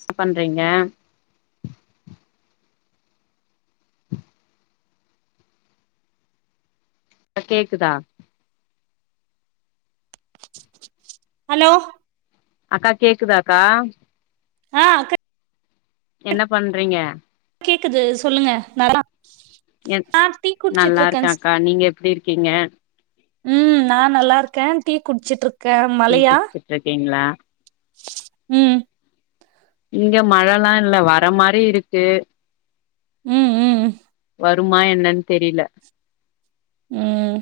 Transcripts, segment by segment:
என்ன பண்றீங்க கேக்குதா ஹலோ அக்கா கேக்குதா கா ஆஹ் அக்க என்ன பண்றீங்க கேக்குது சொல்லுங்க ந எ நான் டீ குடிச்சுட்டு நல்லா இருக்கேன் இருக்கேன்க்கா நீங்க எப்டி இருக்கீங்க உம் நான் நல்லா இருக்கேன் டீ குடிச்சிருக் டீ குடிச்சுட்டு இருக்கீங்களா உம் இங்க மழைல்லாம் இல்ல வர மாரி இருக்கு உம் உம் வருமா என்னன்னு தெரில உம்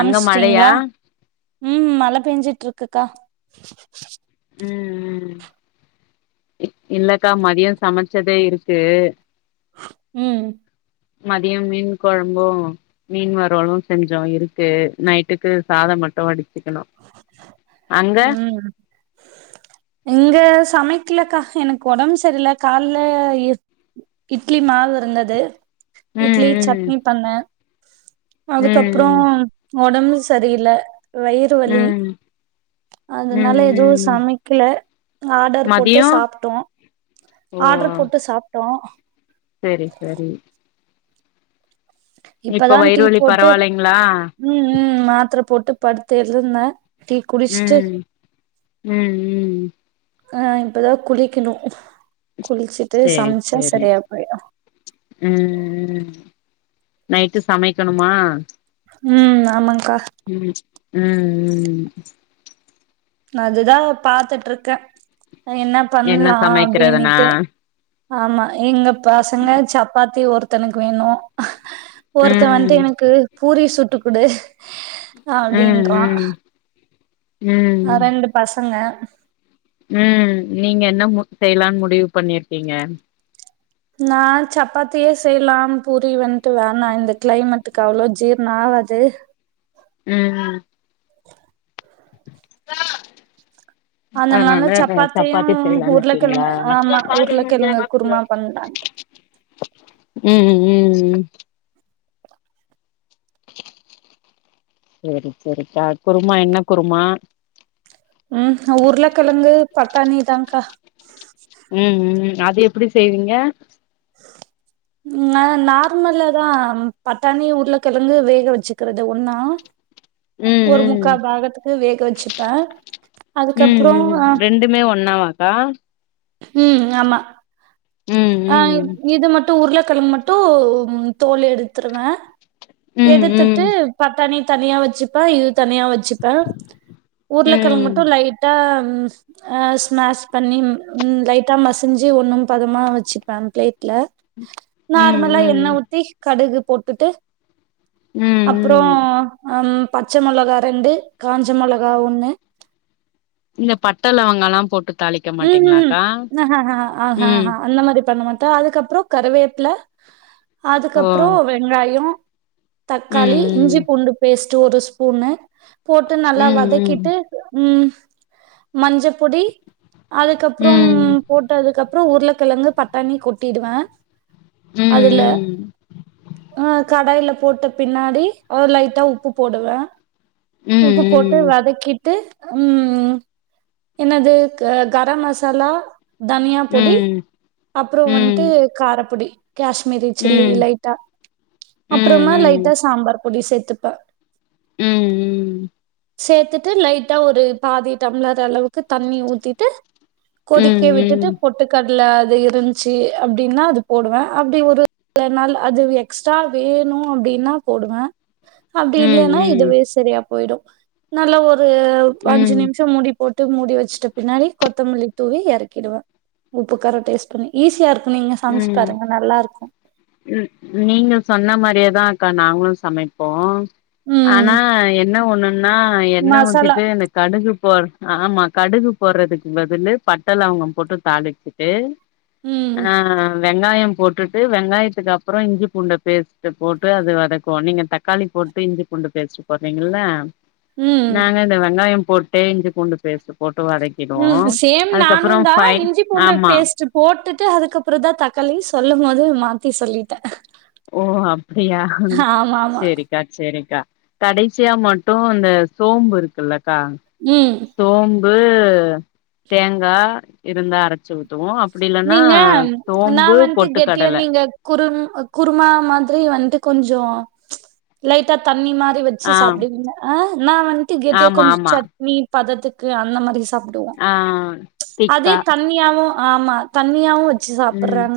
அங்க மழையா உம் மழை பெஞ்சுட்டு இருக்குக்கா உம் உம் இல்லக்கா மதியம் சமைச்சதே இருக்கு உம் மதியம் மீன் குழம்பும் மீன் வறுவலும் செஞ்சோம் இருக்கு நைட்டுக்கு சாதம் மட்டும் வடி உம் இங்க சமை சமைலக்கா எனக்கு உடம்பு சரியல கால்ல இட்லி மாவு இருந்தது இட்லி ம் சட்னி பண்ணன் ம் ம் அதுக்கப்புறம் உடம்பு சரியில்ல வயிறு இடுப்பு வலி ம் ம் ம் அதுனால எதுவும் ம் சமைக்கல ஆடர் போட்டு மதியோ சாப்டோம் ஓ ஆடர் போட்டு சா டோம் செரி சரி இப்பதான் டீ வயிறு வலி போட்டு பரவாயில்லைங்களா ம் ம் மாத்திர போட்டு பஇருந்தக்கிட்இருந்தே உம் உம் உம் ஹ இப்பதான் குளிக்குணும் செரி செரி போயிடு உம் உம் உம் நைட்டு சமைக்கணுமா உம் ஆமாங்க [unintelligible] உம் உம் அதுதான் பாத்துட்டுருக்கே என்ன என்ன பண்ணலாம் சமைக்கிறதுனா அப்டினுட்டு ஆமா எங்க பசங்க சப்பாத்தி ஒருத்தனுக்கு வேணும் ஒருத்தன் ம் வந்துட்டு எனக்கு பூரி சுட்டு ட்டுக்குடு ம் அப்டின்றா ம் ஆ ரெண்டு பசங்க [inaudible] உஹம் நீங்க என்ன ஃப்ட் செய்யலான்னு முடிவு பண்ணிருக்கீங்க நான் சப்பாத்தியே செய்யலாம் பூரி வந்துட்டு வேணாம் இந்த கிளைமேட்டுக்கு அவ்வளவு ஜீர்ண ஆவாது உம் ஹம் [unintelligible] அதனால சப்பாத்தி சப்பாத்தியும் செய்யலான்னு உர்ல இருக்கீங்களா கெழங்கு ஆமா உர்ல கெழங்கு குருமா பண்ணலான்டு உம் செரி செரிக்கா குருமா என்ன குருமா உம் உருளக்கெழங்கு பட்டாணிதாக்கா உம் உம் அது எப்டி செய்வீங்க நா நார்மல்லா தான் பட்டாணி உருளக்கெழங்கு வேக வச்சுக்கிறது ஒன்னா உம் ஒரு உம் முக்கா பாகத்துக்கு வேக வச்சுப்பே உம் அதுக்கப்புறோ உம் ஆ ரெண்டுமே ஒண்ணாவாக்கா ஹம் ஆமா ம் கெழங்க மட்டும் தோல் எடுத்துருவே ம் எடுத்துட்டு ம் பட்டாணி தனியா வச்சுப்பே இது தனியா வச்சுப்பே உருலகெழங்கு ம் மட்டும் லைட்டா உம் ஸமஸ் பண்ணி லைட்டா மசிஞ்சு ஒண்ணும் பதமா வச்சு பாம்ப்ளேட்ல ம் ம் நார்மலா எண்ண ம் ஊத்தி கடுகு போட்டுட்டு. அப்புறோ ம் அஹம். பச்ச மொளகா ரெண்டு காஞ்ச மொளகா ஒண்ணு. இந்த பட்டலவங்க எல்லா போட்டு. தாளிக்க ஹம் உஹம்ம் மாட்டீங்களாக்கா ஆஹஹஹ ம் ஆஹஹஹ அந்த மாரி பண்ண மாட்ட. அதுக்கப்புறோ கறிவேப்ல. ஓ அதுக்கப்புறோ வெங்காயோ. தக்காளி இஞ்சி ம் பூண்டு பேஸ்ட். ட்டு ஒரு ஸ்பூனு. போட்டு ம் நல்லா ம் வதக்கிட்டு உம். மஞ்சப்பொடி. அதுக்கப்புறோம் ம் போட்டதுக்கப். அப்புறோ உருளக்கெழங்கு பட்டாணி கொட்டிடுவ. அதுல ம் ஆஹ கடையிலப். போட்ட பின்னாடி அத லைட்டா உப்பு போடுவ. உப்பு போட்டு ம் வதக்கிட்டு. உம் என்னது. கரம் மசாலா. தன்யா ம் பொடி ம் அப்புறோ ம் வந்துட்டு காரப்பொடி. காஷ்மீரி சில்லி ம் ம் லைட்டா அப்புறமா ம் லைட்டா சாம்பார். பொடி சேத்துப்ப. உம் உம். சேர்த்துட்டு லைட்டா ஒரு பாதி டம்ளர் அளவுக்கு தண்ணி ஊத்தி. ம் கொதிக்க ம் ம் விட்டுட்டு ம் பொட்டுக்கடல. ல அது இருந்துச்சு அப்படின்னா அது போடுவ அப்படி ஒரு சில நாள் அது எக்ஸ்ட்ரா வேணு அப்படின்னா போடுவ. அப்படி ம் இல்லைன்னா ம் இதுவே செரியா போயிடு. நல்ல ஒரு. ஒரு ம் அஞ்சு ம் ம் நிம்ஷோ மூடி. போட்டு மூடி வச்சுட்டு. பின்னாடி கொத்தமல்லி தூவி இறக்கிடுவோ. உப்பு காரோ டேஸ்ட் பண்ணி ஈஸியா இரு. உம் உம் நீங்க சொன்ன மாரியேதா. க்கா நாங்களு சமைப்போ. ம் ஆனா என்ன ஒண்ணு. னா எண்ண மசாலா ஊத்திட்டு இந்த கடுகுப். போர் ஆமா கடுகு போடுறதுக்கு பதிலு பட்டயிலவங்கோ போட்டு தாளிச்சிட்டு ம் ஹாவெங்காயம் போட்டுட்டு வெங்காயத்துகபற இஞ்சி பூண்டு பேஸ்ட் போட்டு அது வதகுவோ நீங்க தக்காளி போட்டு இஞ்சி பூண்டு பேஸ்ட் போட்றிங்கல்ல ம் நாங்க இந்த வெங்காயம் போட்டு இஞ்சு பூண்டு பேஸ்ட் போட் ம் சேம் நானு தா ஃபை இஞ்சி பூண்டு ஆமா பேஸ்ட் போட்டுட்டு அதுக்கப் ப்றதா தக்காளி சொல்லு போதோ மாத்தி சொல்லிடேன் ஹ ஓ அப்டியா ஆமாமா. செரிக்கா செரிக்கா கடச்சியா மட்டு அந்த சோம்புயிருக்குல்ல த்தா ம். சோம்பு ப்பு தேங்கா இருந்தா அரைச்சு ஊத்துவோம் ச் நீங்க நா வந்ட்டு கெட்டியா பொட்டுக்கடல நீங்க குரு குருமா மாத்திரி வன்ட்டு கொஞ்ச ப் ச் லைட்ட தண்ணி மா து வச்சு ஆ சாப்பிடுவிங் ஹஆ நா ஆமா வன்ட்டுகெட்டியாகொஞ்சோ ஆமா சட்னி பதத்துக்கு அந்த மாரி ஸ் தப்பிடுவோம் ஆ அதே திக்கா தண்ணியாவு ஆமா தண்ணியாவு வச் ச்சு சாப்பிறாங்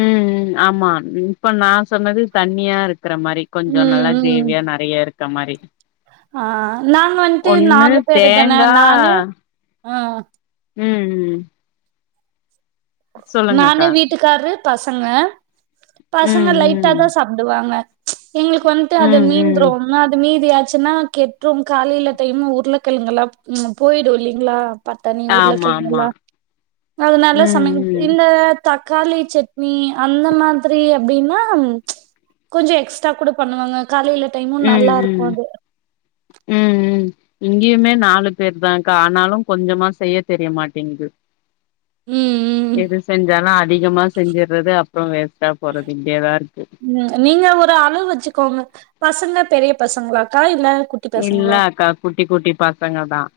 ம்ம் ஆம்மா இப்ப நா சொன்னது தண்ணியா இருக் க்கற மாரி கொஞ்ச ம், நல்லா கிரேவியா நெறைய இருக் தமாரி ஹா நாங்கவன்ட்டு நாலு பேரு தானே தேங்கா நானு ஹா உம் உம் நானு வீட்டுகார்ரு பசங்க ம் பசங்க லைட்டா ம் தா சாப்புடுவாங்க எங்களுகு வன்ட்டு அது ம் ம் மீந்துரோ நா அது மீதி ஆசினா கெட்ரோ காலையில டைம் உருளைக்கிழுங்காலம் ப், ச் போயிடும் இல்லிங்ளா பத்தண்ணி ஆமா ஆமா உருளக்கிழங்ல்லாம் அது நல்லா சமை ம் இல்ல தக்காளி சட்னி அந்த மாதிரி அப்படின்னா கொஞ்சம் எக்ஸ்ட்ரா கூட பண்ணுவாங்க காலையில டைமு உம் நல்லா இருக்கு உம் அது உம் உம் இங்கேயுமே நாலு பேர்தான்க்கா ஆனாலும் கொஞ்சமா செய்ய தெரியமாட்டேங்குது ம் ம் எது செஞ்சாலும் அதிகமா செஞ்சடுறது அப்புறம் வேஸ்டா போறது இப்டியேதான் இருக்கு ம் நீங்க ஒரு அளவு வச்சுக்கோங்க பசங்க பெரிய பசங்களாக்கா இல்ல குட்டி இல்ல பசங்களா அக்கா குட்டி குட்டி பசங்க தான்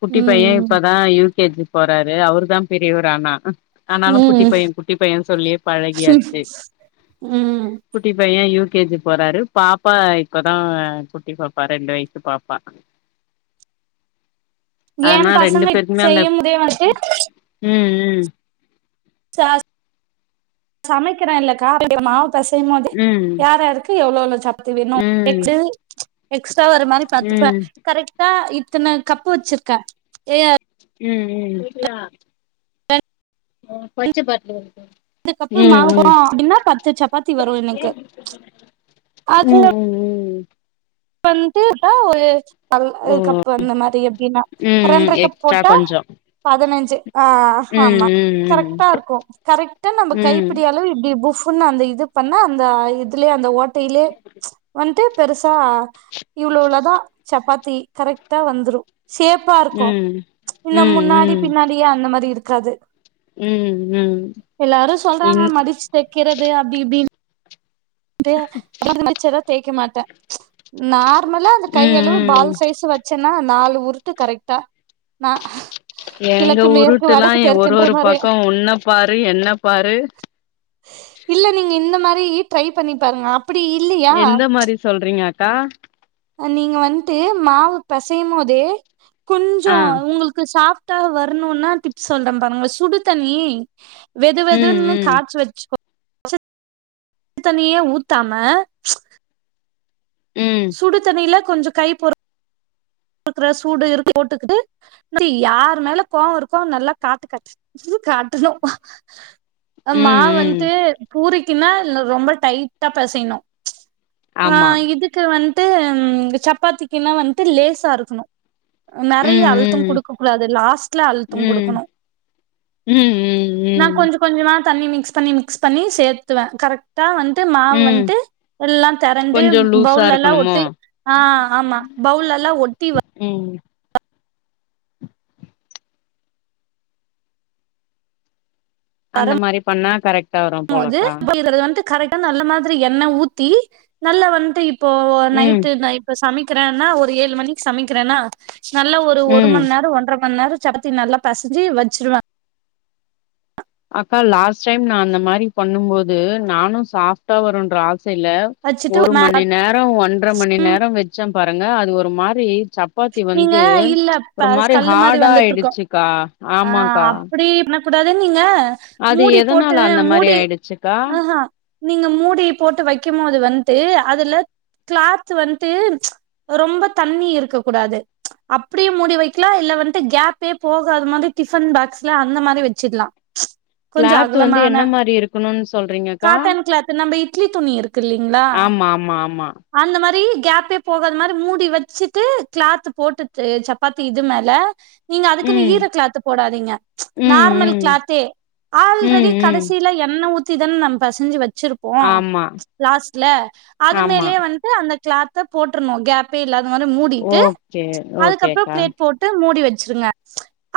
குட்டி பையன் ம் இப்பதான் யூகேஜி போறாரு அவருதான் பெரியவரு ஆனா ஆனாலும் குட்டி ம் பையன் குட்டி பையன் சொல்லியே ம் பழகியாச்சு ம் குட்டி பையன்யூ கேஜி போறாரு பாப்பா இப்பதான் குட்டி பாப்பா ரெண்டு வயசு பாப்பா ஏ அதனா ரெண்டு பசங்க பேருக்குமே அந்த செய்யும்போதே வந்துட்டு உம் உம் ச சமைக்கிறேன் இல்லக்க மா சயும் போது ம் ம் யார் யாருக்கு எவ்வளவு சாப் து வேணு ம் அப்டின்ட்டு ம் எக்ஸ்ட்ரா வர மாரி பாத்துப ம் கரெக்டா அத்தன கப்பு வச்சிருக்க ஏய உம் உம் உம் ரெண்டு கப்பு மாவு உம் போடு அப்டின்னா பத்து சப்பாத்தி உம் வரு எனக்கு உம் உம் வந்து ஒரு ப ஓ கப் அந்த மாரி எப்படின்னா ம் ம் ரெண்டுரை கப் எக்ஸ்ட்ரா போட்டா கொஞ்சோ பதனஞ்சு ஆஹ் ம் ஆமா ம் கரெக்டா இருக்கும் கரெக்டா நம்ம ம் கைப்பிடியளவு இப்படி புஃப் புண்ணு அந்த இது பண்ண அந்த இதுலயே அந்த ஓட்டையிலே வந்துட்டு பெருசா இவ்ளவுளதான் சப்பாத்தி கரெக்டா வந்துரு ஷேப்பா இருக்கும் ம் இன்னும் ம் முன்னாடி ம் ம் பின்னாடியே அந்த மாரி இருக்கும் காது ம் ம் எல்லாரும் இன் சொல்றாங்க மடிச்சு தைக்கிறது அப்படி இப்படின்னு [unintelligible] தேய்க்க மாட்டன் நார்மலா அந்த ம் கையளவு ம் பால் சைஸ் வச்சேன்னா நாலு உருட்டு கரெக்டா நா எங்க கிழக்கு மேற்கு வடக்கு உருட்டுல்லாம் ஒரு தெற்குன்ற ஒரு மாரி பக்கம் உன்ன பாரு என்ன பாரு இப். ட்ரை பண்ணி பாருங்க அப். எந்த மாரி சொல்றீங்க. க்கா. நீங்க வந்துட்டு மாவு பசையும் போதே. கொஞ்சோ ஆ உங்களுக்கு சாப். டா வரணும்னா டிப்ஸ் சொல்ற பாருங்க சுடுதண்ணி. வெது ம் வெதுன்னு ம் காச்சு வச்சுக்கோ. பச்சத்தண்ணியே ஊத்தாம ம்ச். ம் சுடு தண்ணியில. கொஞ்சோ கைபொருக். க்குற சூடு இரு போட்டுக்கிட்டு யாரு மேல கோவோ இருக்கோ நல்லா காட்டு காட்டு காட்டணு. ம் மாவு ம் வந்துட்டு பூரி. கின்னா ரொம்ப டைட்டா பெசயணு. ம்ச் ஆஹா ஆமா இதுக்கு வந். ன்டு சப்பாத்திக்குன்னா வந்துட்டு லேஸ். சா இருக்கணு. நெறைய ம் அழுத்தம் ம் கொடுக்க கூடாது லாஸ்ட்ல அழுத்தம் ம் கொடுக்கணு. ம் ம் நா ம் கொஞ்சோ கொஞ்சமா. தண்ணி மிக்ஸ் பண்ணி மிக்ஸ் பண்ணி சேத்துவ கரெக்டா வந். துட்டு மாவு ம் வந்துட்டு எல்லா திறந்து கொஞ்சோ லூஸா பவுல்லா இருக்கணுமோ ஒட்டு ஆஹ ஆமா பவுல்லா ஒட். திவ. உம். அந்த வரம்போது மாரி பண்ணா கரெக்ட்டா வரு போலக்கா. வந்துட்டு கரெக்டா நல்ல மாதிரி எண்ண ஊத்தி நல்லா வந்துட்டு இப். இப்போ ம் நைட்டு இப்ப சமிக். க்கிறனா ஒரு ஏழு மணிக்கு சமைக்கிறனா. நல்லா ஒரு ம் மணி நேரோ ஒன்ற. மணி நேரோ சப்பாத்தி நல்லா பசஞ்சு வச்சிருவ. அக்கா லாஸ்ட் டைம் நா அந்த மாரி பண்ணும் போது நானும் சாஃப்டா வரும்ன்ற ஆ. சில வச்சுட்டு ஒரு மே மணி நேரோ ஒன்ற மணி நேரோ வச்சம். பாருங்க அது ஒரு மாரி. சப்பாத்தி நீங்க வந்து இல்ல ப ஒரு ம்ச் மாரி கல்லு ஹாடா வந்துட்ருக்கு ஆயிடுச்சுக்கா ஆமாக்கா. கூடாது நீங்க. அது மூடி எதனால போட்டு அந்த மாரி மூடி ஆயிடுச்சுக்கா ஆஹஹா நீங்க மூடி போட்டு வைக்கும்போது வந்து அதுல. கிளாத் வந்து ரொம்ப ம்ச் தண்ணி இருக்கு. கூடாது அப்படியே மூடி வைக்கலாம் இல்ல வந்துட்டு கேப்பே போகாத மாரி டிபன் பாக்ஸ்ல அந்த மாரி வச்சிடலாம் கொஞ்சம் கிளாத் வந்து அகலமான என்ன மாரி இருக்கணுன் சொல்றீங்கக்கா காட்டன் கிளாத் நம இட்லி துணி இருக்கு இல்லீங்களா ஆமா ஆமா ஆமா அந்த மாரி கேப்பே போகத மாரி மூடி வச்சிட்டு கிளாத்து போட்டுட்டு சப்பாத்தி இது மேல நீங்க அதுக்குன்னு ம் ஈர கிளாத் போடாதீங்க ம் நார்மல் ம் கிளாத்தே ஆல்ரெடி ம் ம் கடைசில என்ன தி தான் நம் பெசஞ்சு வச் வச்சிருப்போம் ஆமா லாஸ்ட்ல அது ஆமா மேலயே வந்துட்டு அந்த கிளாத்த போட்டரனும் கேப்பே இல்லாத மாரி மூடி ட்டு ஓகே அதுக்கப்புறம் ஓகேக்கா பிளேட் போட்டு மூடி வச்சு சுருங்க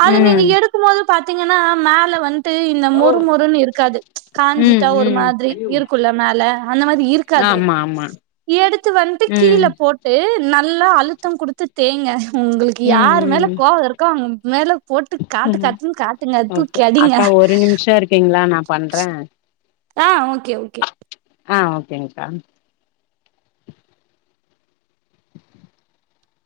அது நீங்க ம் எடுக்கும்போது பாத்தீங்கன்னா மேல வந் ட்டு இந்த மொறு மொறுன்னு இருக்காது ம் காஞ்சிட்டா ஒரு ம் மாதிரி இருக்குல்ல மேல அந்த மாரி இருக்காது ஆமா ஆமா எடுத்து வன்ட்டு ம் கீழே போட்டு ந ல்லாம் அழு தேங்க உங்களுக்கு ம் யாரு மேல ம் கோவம் இருக்கோ அவங்க மேல போட்டு காட்டு ம் காட்டுன்னு காட்டுங்க ஓகே தூக்கியடிங்க அக்கா ஒரு நிமிஷோ இருக்கீங்களா நா பண்றே ஆஹ் ஓகே ஓகே ஆஹ் ஓகேங்கா